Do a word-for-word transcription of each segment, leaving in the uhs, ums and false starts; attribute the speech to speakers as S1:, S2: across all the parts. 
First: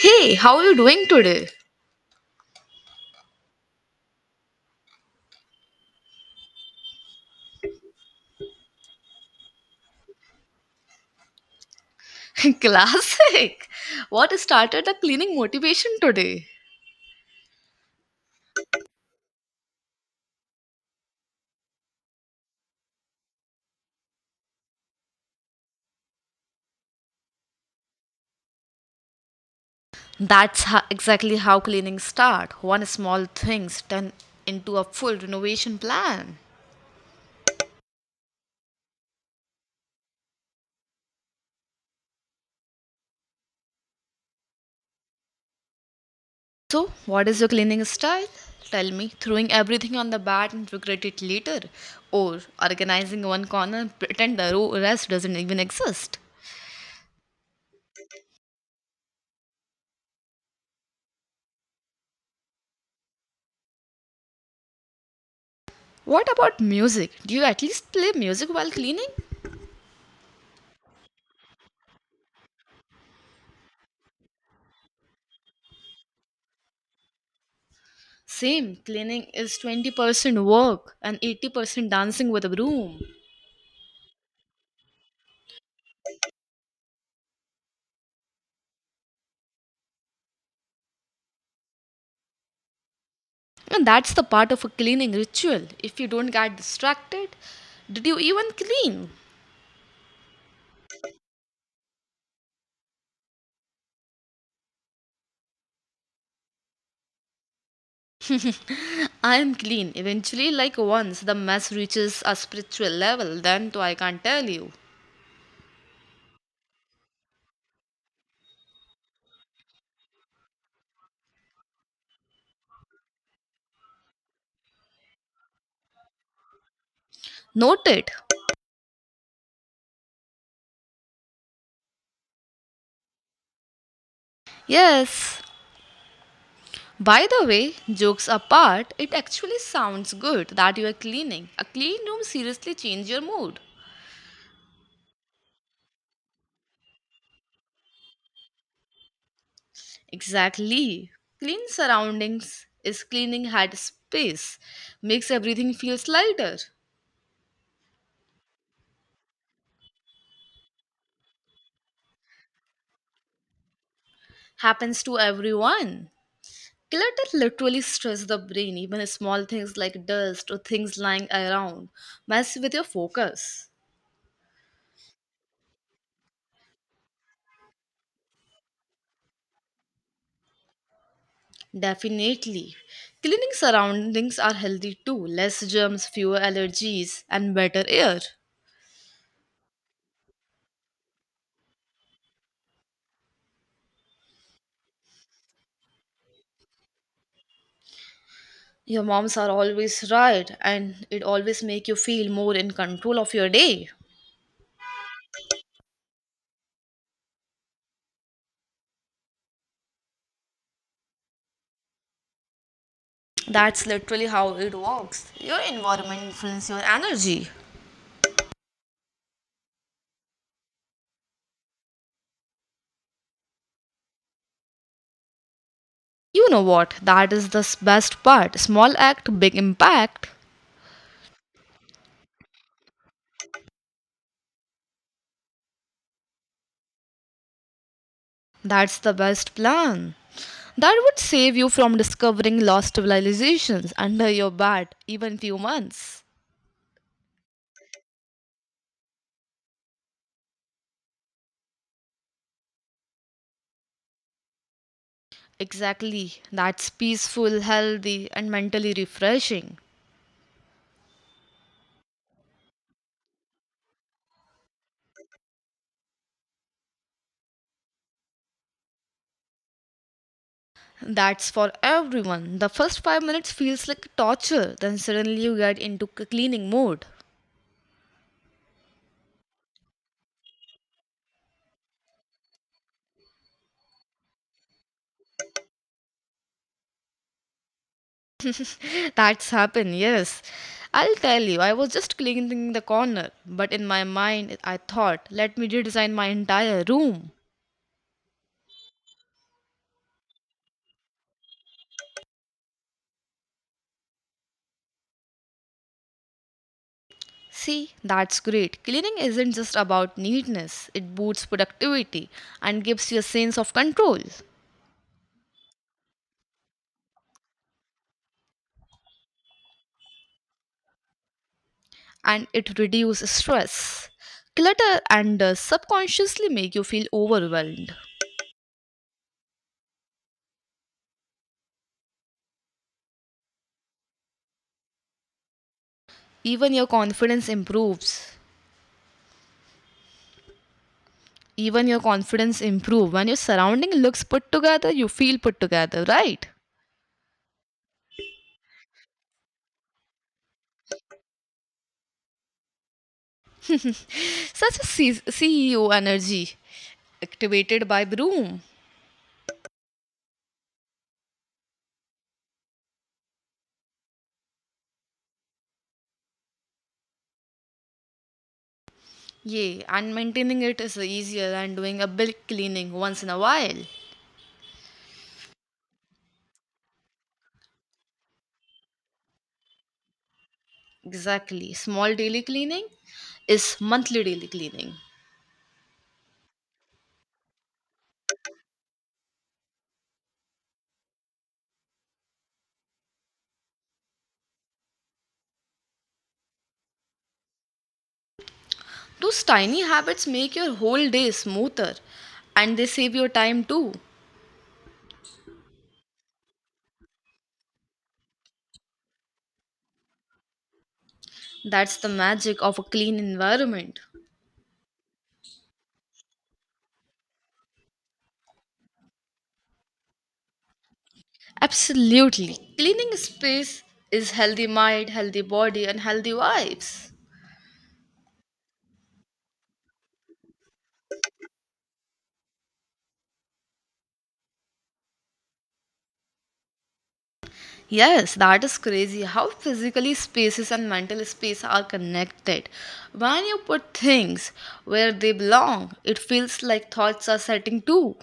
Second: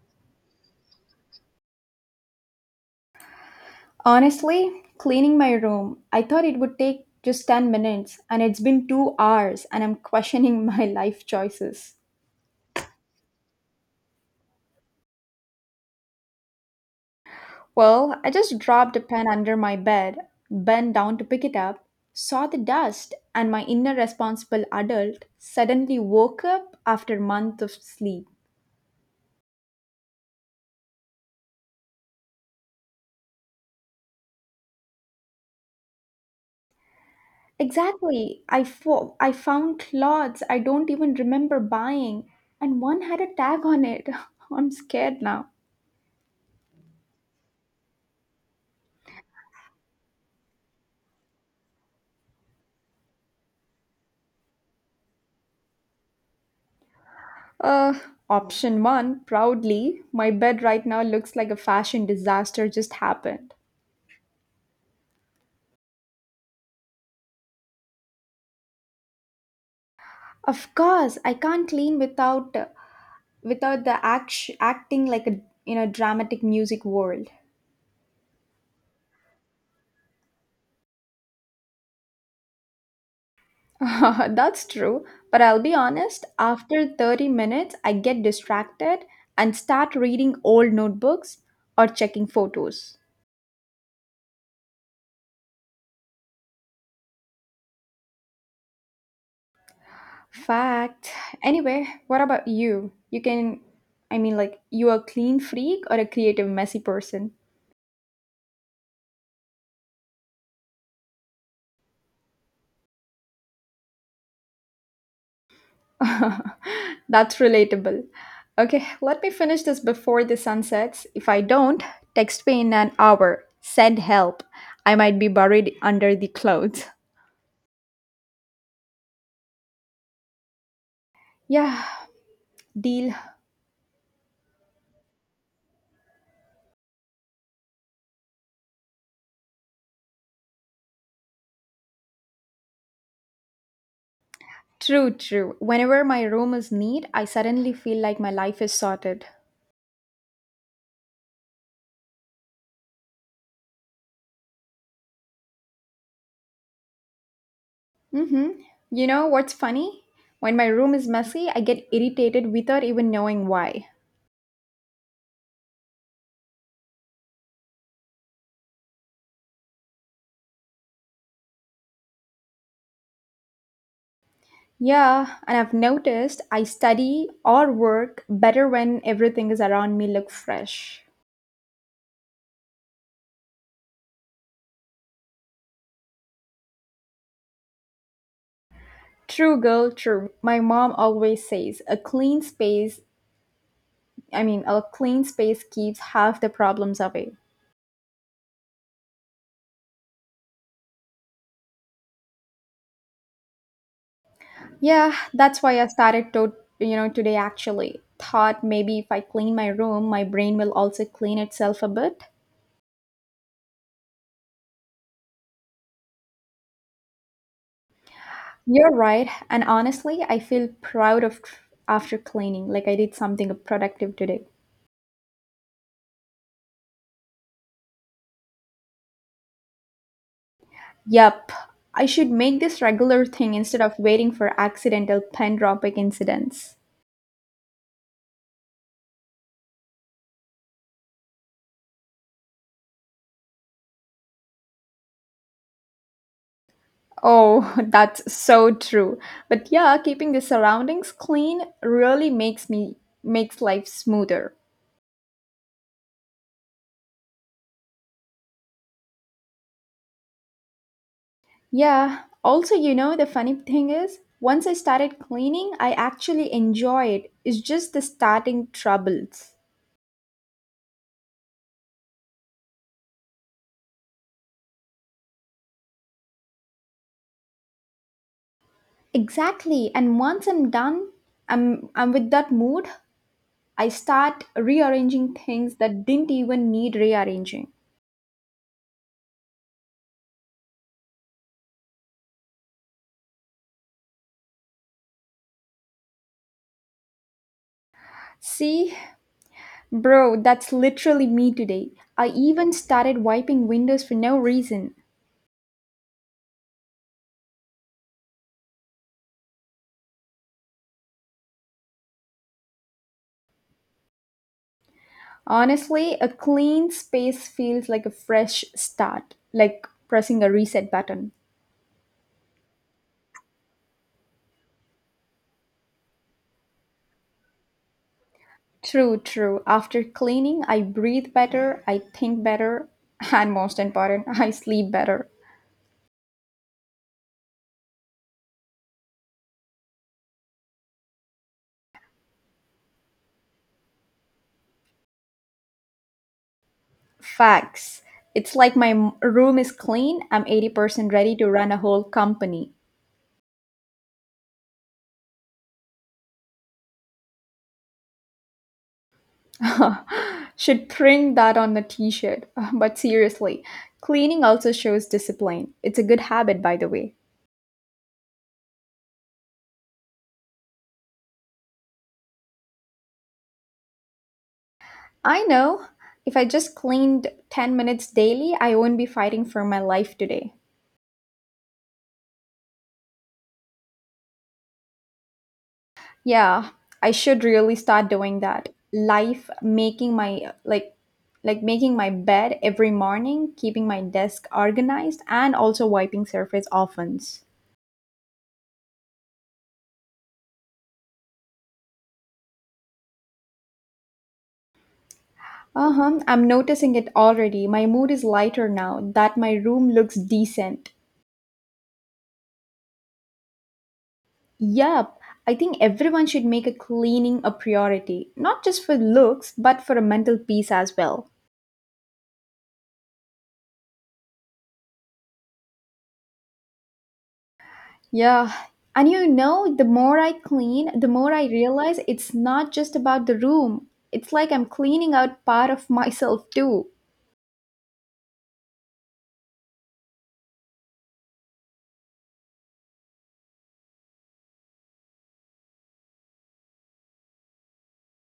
S1: Hey, how are you doing today?
S2: Honestly, cleaning my room, I thought it would take just ten minutes, and it's been two hours, and I'm questioning my life choices.
S1: Classic. What started the cleaning motivation today?
S2: Well, I just dropped a pen under my bed, bent down to pick it up, saw the dust, and my inner responsible adult suddenly woke up after months of sleep.
S1: That's ho- exactly how cleaning start. One small things turn into a full renovation plan.
S2: Exactly, I, fo- I found clothes I don't even remember buying, and one had a tag on it. I'm scared now.
S1: So, what is your cleaning style? Tell me, throwing everything on the bed and regret it later, or organizing one corner and pretend the row rest doesn't even exist.
S2: Uh, Option one, proudly, my bed right now looks like a fashion disaster just happened.
S1: What about music? Do you at least play music while cleaning?
S2: Of course, I can't clean without uh, without the act- acting like a in a dramatic music world.
S1: Same, cleaning is twenty percent work and eighty percent dancing with a broom.
S2: That's true, but I'll be honest, after thirty minutes, I get distracted and start reading old notebooks or checking photos.
S1: And that's the part of a cleaning ritual. If you don't get distracted, did you even clean?
S2: Fact. Anyway, what about you? You can, I mean, like, you a clean freak or a creative, messy person?
S1: I am clean. Eventually, like once the mess reaches a spiritual level, then too I can't tell you.
S2: That's relatable. Okay, let me finish this before the sun sets. If I don't, text me in an hour. Send help. I might be buried under the clothes.
S1: Noted.
S2: Yeah, deal.
S1: Yes. By the way, jokes apart, it actually sounds good that you are cleaning. A clean room seriously changes your mood.
S2: True, true. Whenever my room is neat, I suddenly feel like my life is sorted.
S1: Exactly. Clean surroundings is cleaning head space, makes everything feels lighter.
S2: Mm-hmm. You know what's funny? When my room is messy, I get irritated without even knowing why.
S1: Happens to everyone. Clutter literally stresses the brain, even small things like dust or things lying around mess with your focus.
S2: Yeah, and I've noticed I study or work better when everything is around me look fresh.
S1: Definitely. Cleaning surroundings are healthy too, less germs, fewer allergies, and better air.
S2: True, girl, true. My mom always says a clean space, I mean, a clean space keeps half the problems away.
S1: Your moms are always right, and it always make you feel more in control of your day.
S2: Yeah, that's why I started to, you know, today actually. Thought maybe if I clean my room, my brain will also clean itself a bit.
S1: That's literally how it works. Your environment influences your energy.
S2: You're right, and honestly, I feel proud of after cleaning, like I did something productive today.
S1: You know what? That is the s- best part. Small act, big impact.
S2: Yup, I should make this regular thing instead of waiting for accidental pen dropping incidents.
S1: That's the best plan. That would save you from discovering lost civilizations under your bat, even few months.
S2: Oh, that's so true. But yeah, keeping the surroundings clean really makes me makes life smoother.
S1: Exactly. That's peaceful, healthy, and mentally refreshing.
S2: Yeah. Also, you know, the funny thing is, once I started cleaning, I actually enjoy it. It's just the starting troubles.
S1: That's for everyone. The first five minutes feels like torture, then suddenly you get into c- cleaning mode.
S2: Exactly. And once I'm done, I'm I'm with that mood, I start rearranging things that didn't even need rearranging.
S1: That's happened, yes. I'll tell you, I was just cleaning the corner, but in my mind, I thought, let me redesign my entire room.
S2: See, bro, that's literally me today. I even started wiping windows for no reason.
S1: See, that's great. Cleaning isn't just about neatness, it boosts productivity and gives you a sense of control,
S2: Honestly, a clean space feels like a fresh start, like pressing a reset button.
S1: and it reduces stress. Clutter and uh, subconsciously make you feel overwhelmed.
S2: True, true. After cleaning, I breathe better, I think better, and most important, I sleep better.
S1: Even your confidence improves. Even your confidence improve when your surrounding looks put together, you feel put together, right?
S2: Facts. It's like my m- room is clean, I'm eighty percent ready to run a whole company.
S1: Such a C- CEO energy activated by broom.
S2: Should print that on the t shirt. But seriously, cleaning also shows discipline. It's a good habit, by the way.
S1: Yeah, and maintaining it is easier than doing a big cleaning once in a while.
S2: I know. If I just cleaned ten minutes daily, I won't be fighting for my life today.
S1: Exactly. Small daily cleaning is monthly daily cleaning.
S2: Yeah, I should really start doing that. Life making my like like making my bed every morning, keeping my desk organized and also wiping surface often.
S1: Those tiny habits make your whole day smoother and they save your time too.
S2: Uh huh. I'm noticing it already. My mood is lighter now that my room looks decent.
S1: That's the magic of a clean environment.
S2: Yup. I think everyone should make a cleaning a priority, not just for looks, but for a mental peace as well.
S1: Absolutely. Cleaning space is healthy mind, healthy body, and healthy vibes.
S2: Yeah. And you know, the more I clean, the more I realize it's not just about the room. It's like I'm cleaning out part of myself too.
S1: Yes, that is crazy how physically spaces and mental space are connected. When you put things where they belong, it feels like thoughts are setting too.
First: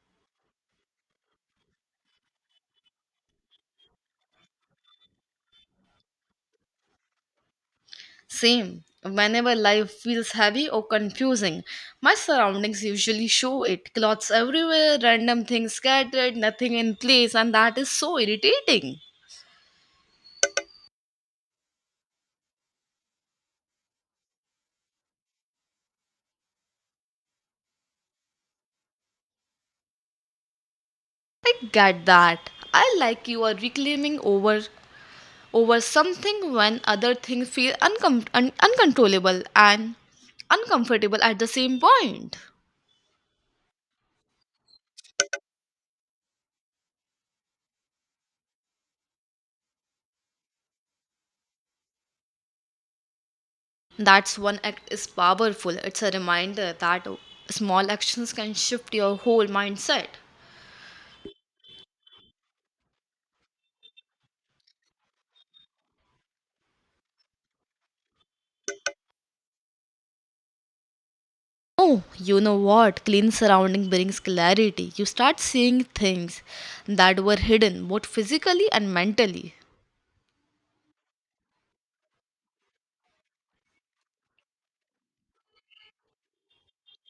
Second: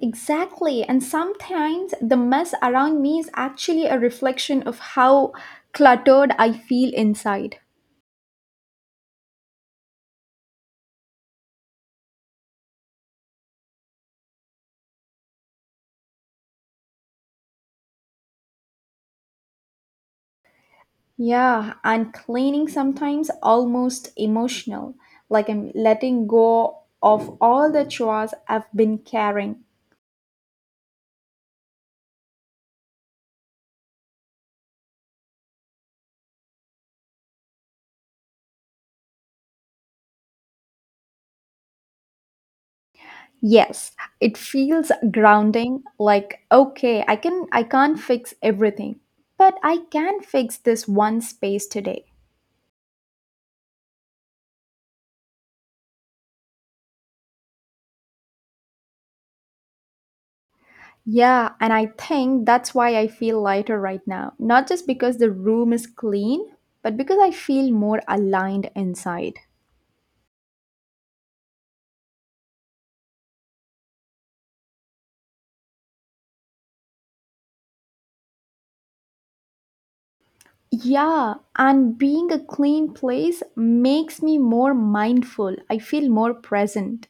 S2: Exactly. And sometimes the mess around me is actually a reflection of how cluttered I feel inside.
S1: Same. Whenever life feels heavy or confusing, my surroundings usually show it. Clothes everywhere, random things scattered, nothing in place, and that is so irritating.
S2: Yeah, and cleaning sometimes almost emotional, like I'm letting go of all the chores I've been carrying.
S1: I get that. I like you are reclaiming over over something when other things feel uncom- un- uncontrollable and uncomfortable at the same point.
S2: Yes, it feels grounding, like okay, I can I can't fix everything, but I can fix this one space today.
S1: That's one act is powerful. It's a reminder that small actions can shift your whole mindset.
S2: Yeah, and I think that's why I feel lighter right now, not just because the room is clean, but because I feel more aligned inside.
S1: Oh, you know what? Clean surrounding brings clarity. You start seeing things that were hidden both physically and mentally.
S2: Yeah, and being a clean place makes me more mindful. I feel more present.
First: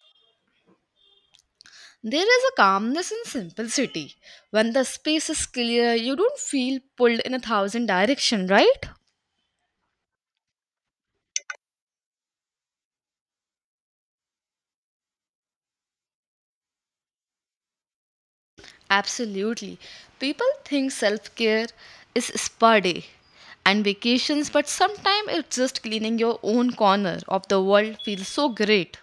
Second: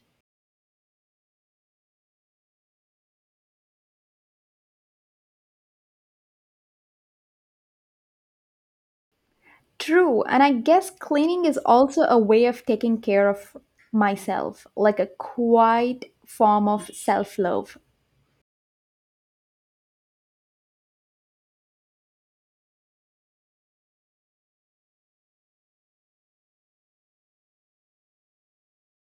S1: There is a calmness in simplicity. When the space is clear, you don't feel pulled in a thousand directions, right?
S2: True, and I guess cleaning is also a way of taking care of myself, like a quiet form of self love.
S1: Absolutely. People think self care is spa day and vacations, but sometimes it's just cleaning your own corner of the world feels so great.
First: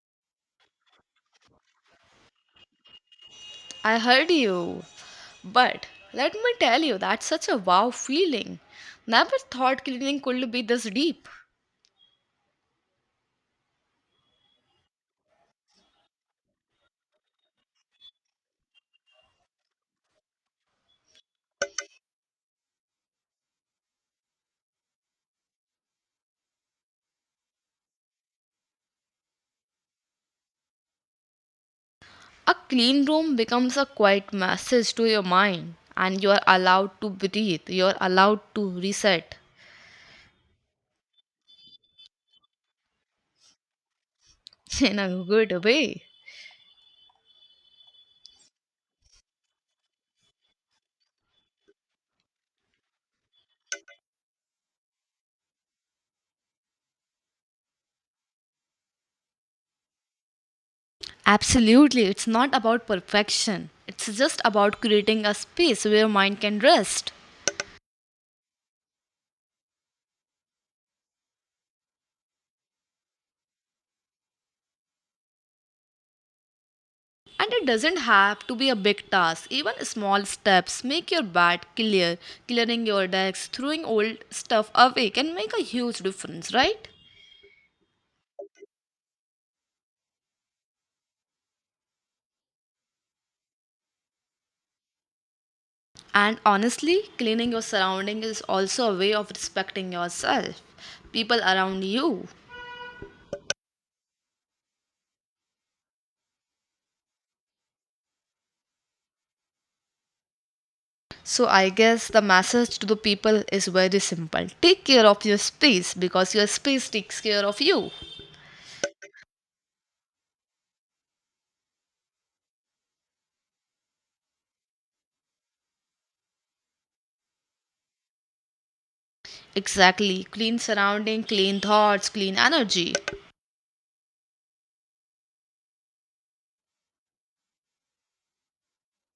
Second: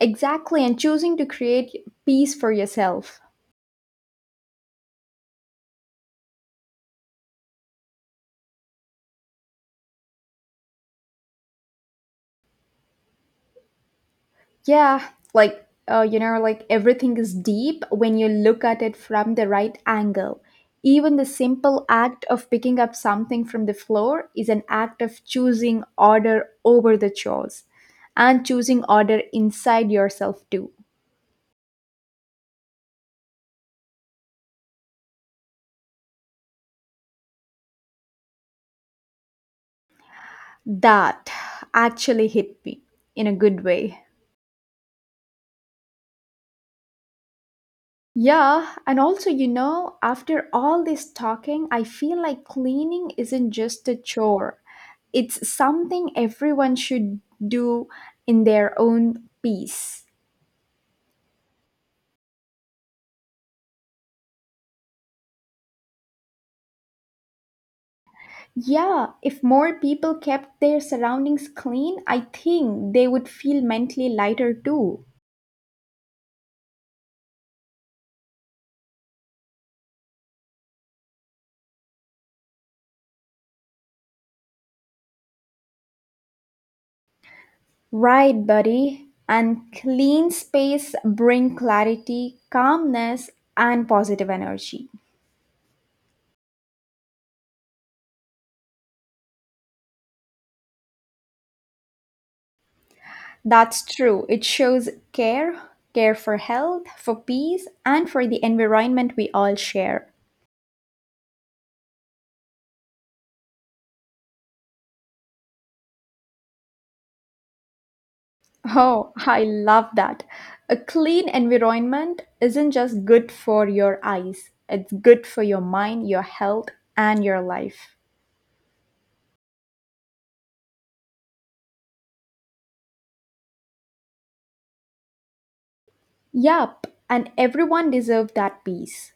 S2: Exactly, and choosing to create peace for yourself.
S1: I heard you. But let me tell you, that's such a wow feeling. Never thought cleaning could be this deep.
S2: Yeah, like uh, you know, like everything is deep when you look at it from the right angle. Even the simple act of picking up something from the floor is an act of choosing order over the chores and choosing order inside yourself too.
S1: A clean room becomes a quiet message to your mind, and you're allowed to breathe, you're allowed to reset.
S2: That actually hit me in a good way.
S1: In a good way.
S2: Yeah, and also, you know, after all this talking, I feel like cleaning isn't just a chore. It's something everyone should do in their own peace.
S1: Absolutely, it's not about perfection. It's just about creating a space where mind can rest.
S2: Yeah, if more people kept their surroundings clean, I think they would feel mentally lighter too.
S1: And it doesn't have to be a big task. Even small steps make your bed clear, clearing your decks, throwing old stuff away can make a huge difference, right?
S2: Right, buddy. And clean space bring clarity, calmness, and positive energy.
S1: And honestly, cleaning your surroundings is also a way of respecting yourself, people around you.
S2: That's true. It shows care, care for health, for peace, and for the environment we all share.
S1: So I guess the message to the people is very simple. Take care of your space because your space takes care of you.
S2: Oh, I love that. A clean environment isn't just good for your eyes, it's good for your mind, your health, and your life.
S1: Exactly. Clean surrounding, clean thoughts, clean energy.
S2: Yup, and everyone deserves that peace.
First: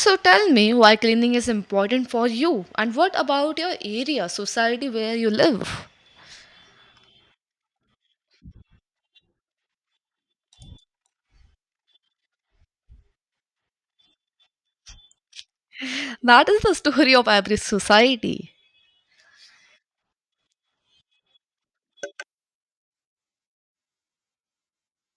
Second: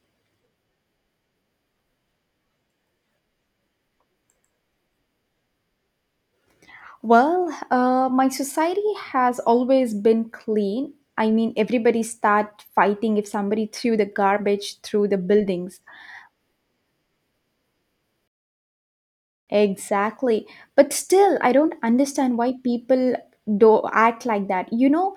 S1: So tell me why cleaning is important for you and what about your area, society where you live?
S2: Well, uh, my society has always been clean. I mean, everybody start fighting if somebody threw the garbage through the buildings.
S1: That is the story of every society.
S2: Exactly. But still, I don't understand why people do act like that. You know,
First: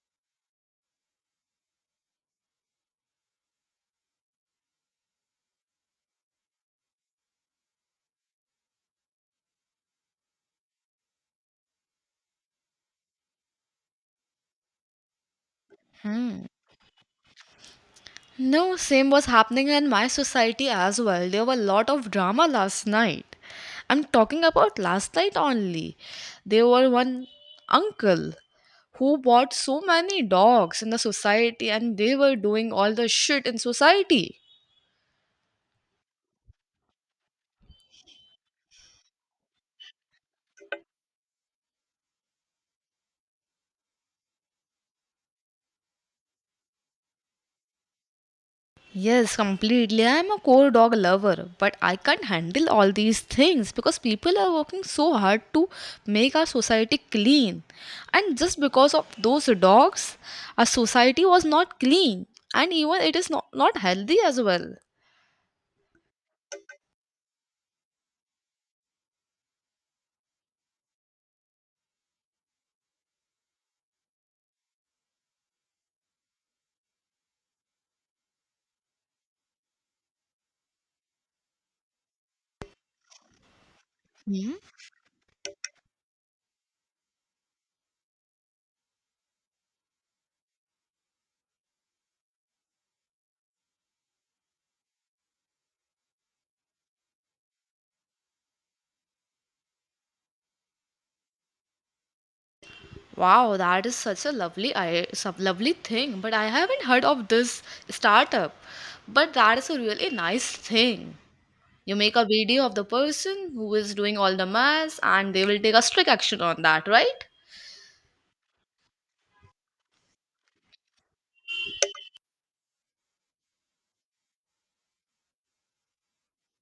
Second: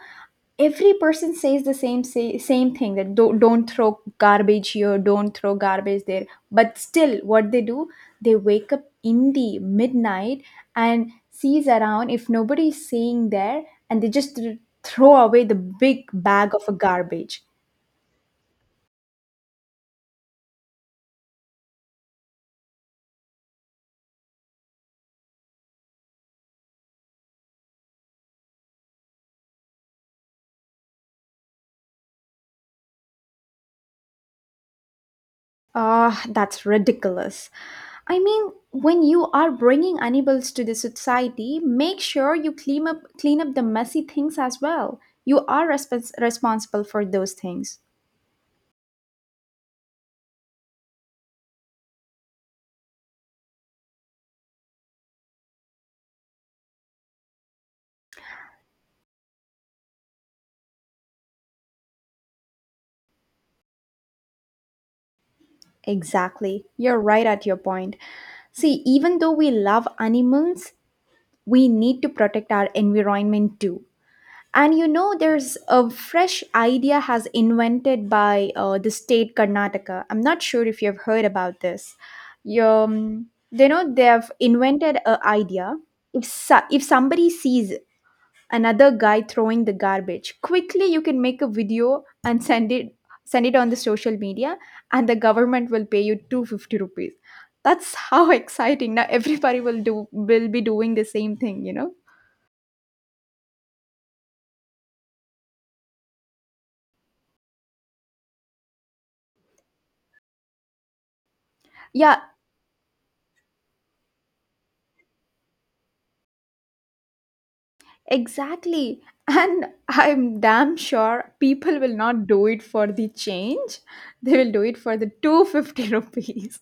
S2: Every person says the same say, same thing that don't, don't throw garbage here, don't throw garbage there. But still, what they do, they wake up in the midnight and sees around if nobody is saying there, and they just th- throw away the big bag of a garbage.
S1: No, same was happening in my society as well. There were a lot of drama last night. I'm talking about last night only. There were one uncle who bought so many dogs in the society and they were doing all the shit in society.
S2: Ah, that's ridiculous. I mean, when you are bringing animals to the society, make sure you clean up clean up the messy things as well. You are respons- responsible for those things.
S1: Yes, completely. I'm a core dog lover, but I can't handle all these things because people are working so hard to make our society clean. And just because of those dogs, our society was not clean. And even it is not, not healthy as well.
S2: Exactly. You're right at your point. See, even though we love animals, we need to protect our environment too. And you know, there's a fresh idea has invented by uh, the state Karnataka. I'm not sure if you've heard about this. You, um, they know They have
S1: Hmm?
S2: invented a idea. If so- if somebody sees another guy throwing the garbage, quickly you can make a video and send it send it on the social media, and the government will pay you two hundred fifty rupees. That's how exciting! Now everybody will do will be doing the same thing. You know?
S1: Wow, that is such a lovely, i- some lovely thing. But I haven't heard of this startup. But that is a really nice thing. You make
S2: Yeah,
S1: a video of the person who is doing all the maths and they will take a strict action on that, right?
S2: exactly. And I'm damn sure people will not do it for the change. They will do it for the two hundred fifty rupees.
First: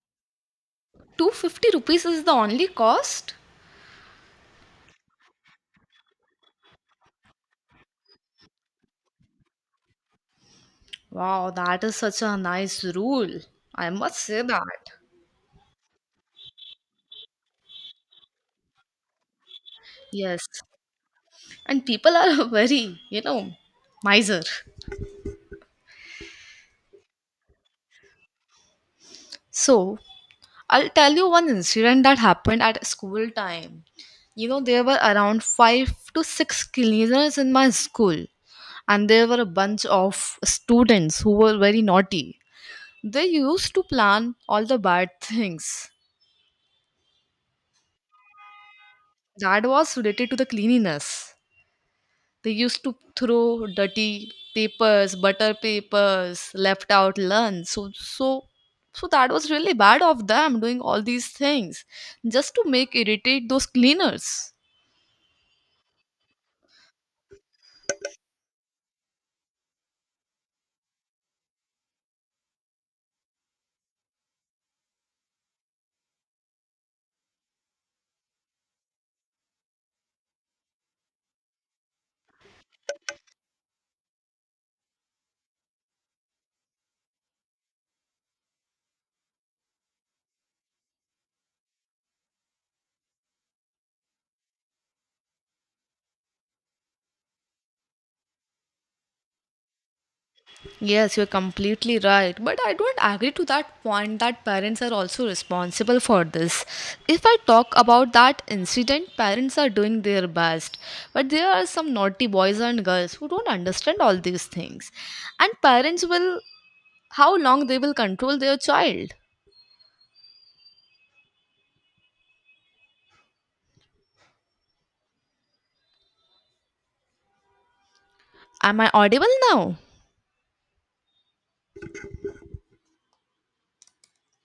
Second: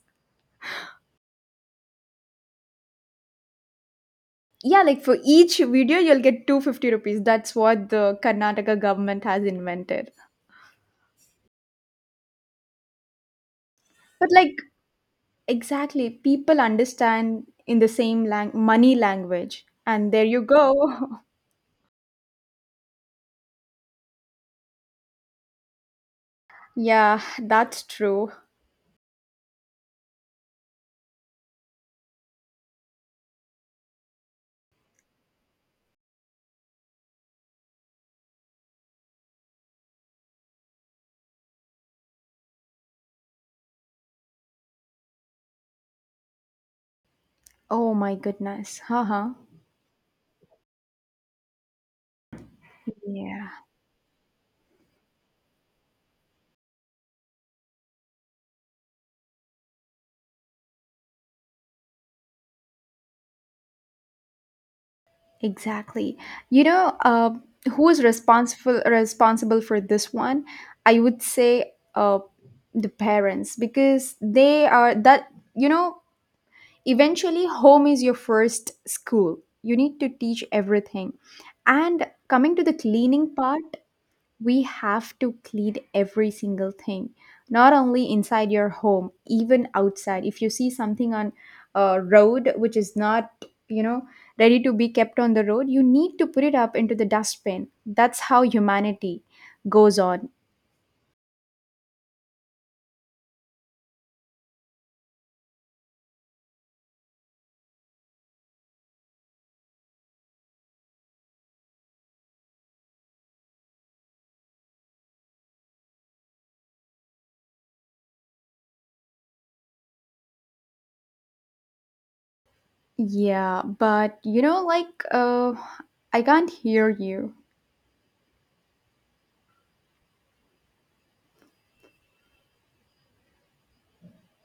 S1: two hundred fifty rupees is the only cost?
S2: Yeah, like for each video, you'll get two hundred fifty rupees. That's what the Karnataka government has invented.
S1: Wow, that is such a nice rule. I must
S2: But
S1: say
S2: like,
S1: that.
S2: exactly, people understand in the same lang- money language. And there you
S1: Yes.
S2: go.
S1: And people are very, you know, miser.
S2: Yeah, that's true.
S1: So, I'll tell you one incident that happened at school time. You know, there were around five to six cleaners in my school, and there were a bunch of students who were very naughty. They used to plan all the bad things
S2: Oh my goodness. Haha.
S1: that was related to the cleanliness. They used to
S2: Yeah.
S1: throw dirty papers, butter papers, left out lunch. So, so, so that was really bad of them doing all these things just to make irritate those cleaners.
S2: Exactly. You know, uh, who is responsible responsible for this one? I would say uh, the parents because they are that you know eventually home is your first school. You need to teach everything. And coming to the cleaning part, we have to clean every single thing, not only inside your home, even outside. If you see something on a road which is not you know ready to be kept on the road, you need to put it up into the dustbin. That's how humanity goes on.
S1: Yes, you're completely right. But I don't agree to that point that parents are also responsible for this. If I talk about that incident, parents are doing their best. But there are some naughty boys and girls who don't understand all these things. And parents will, how long they will control their child.
S2: Yeah, but you know like uh, I can't hear you.
S1: Am I audible now?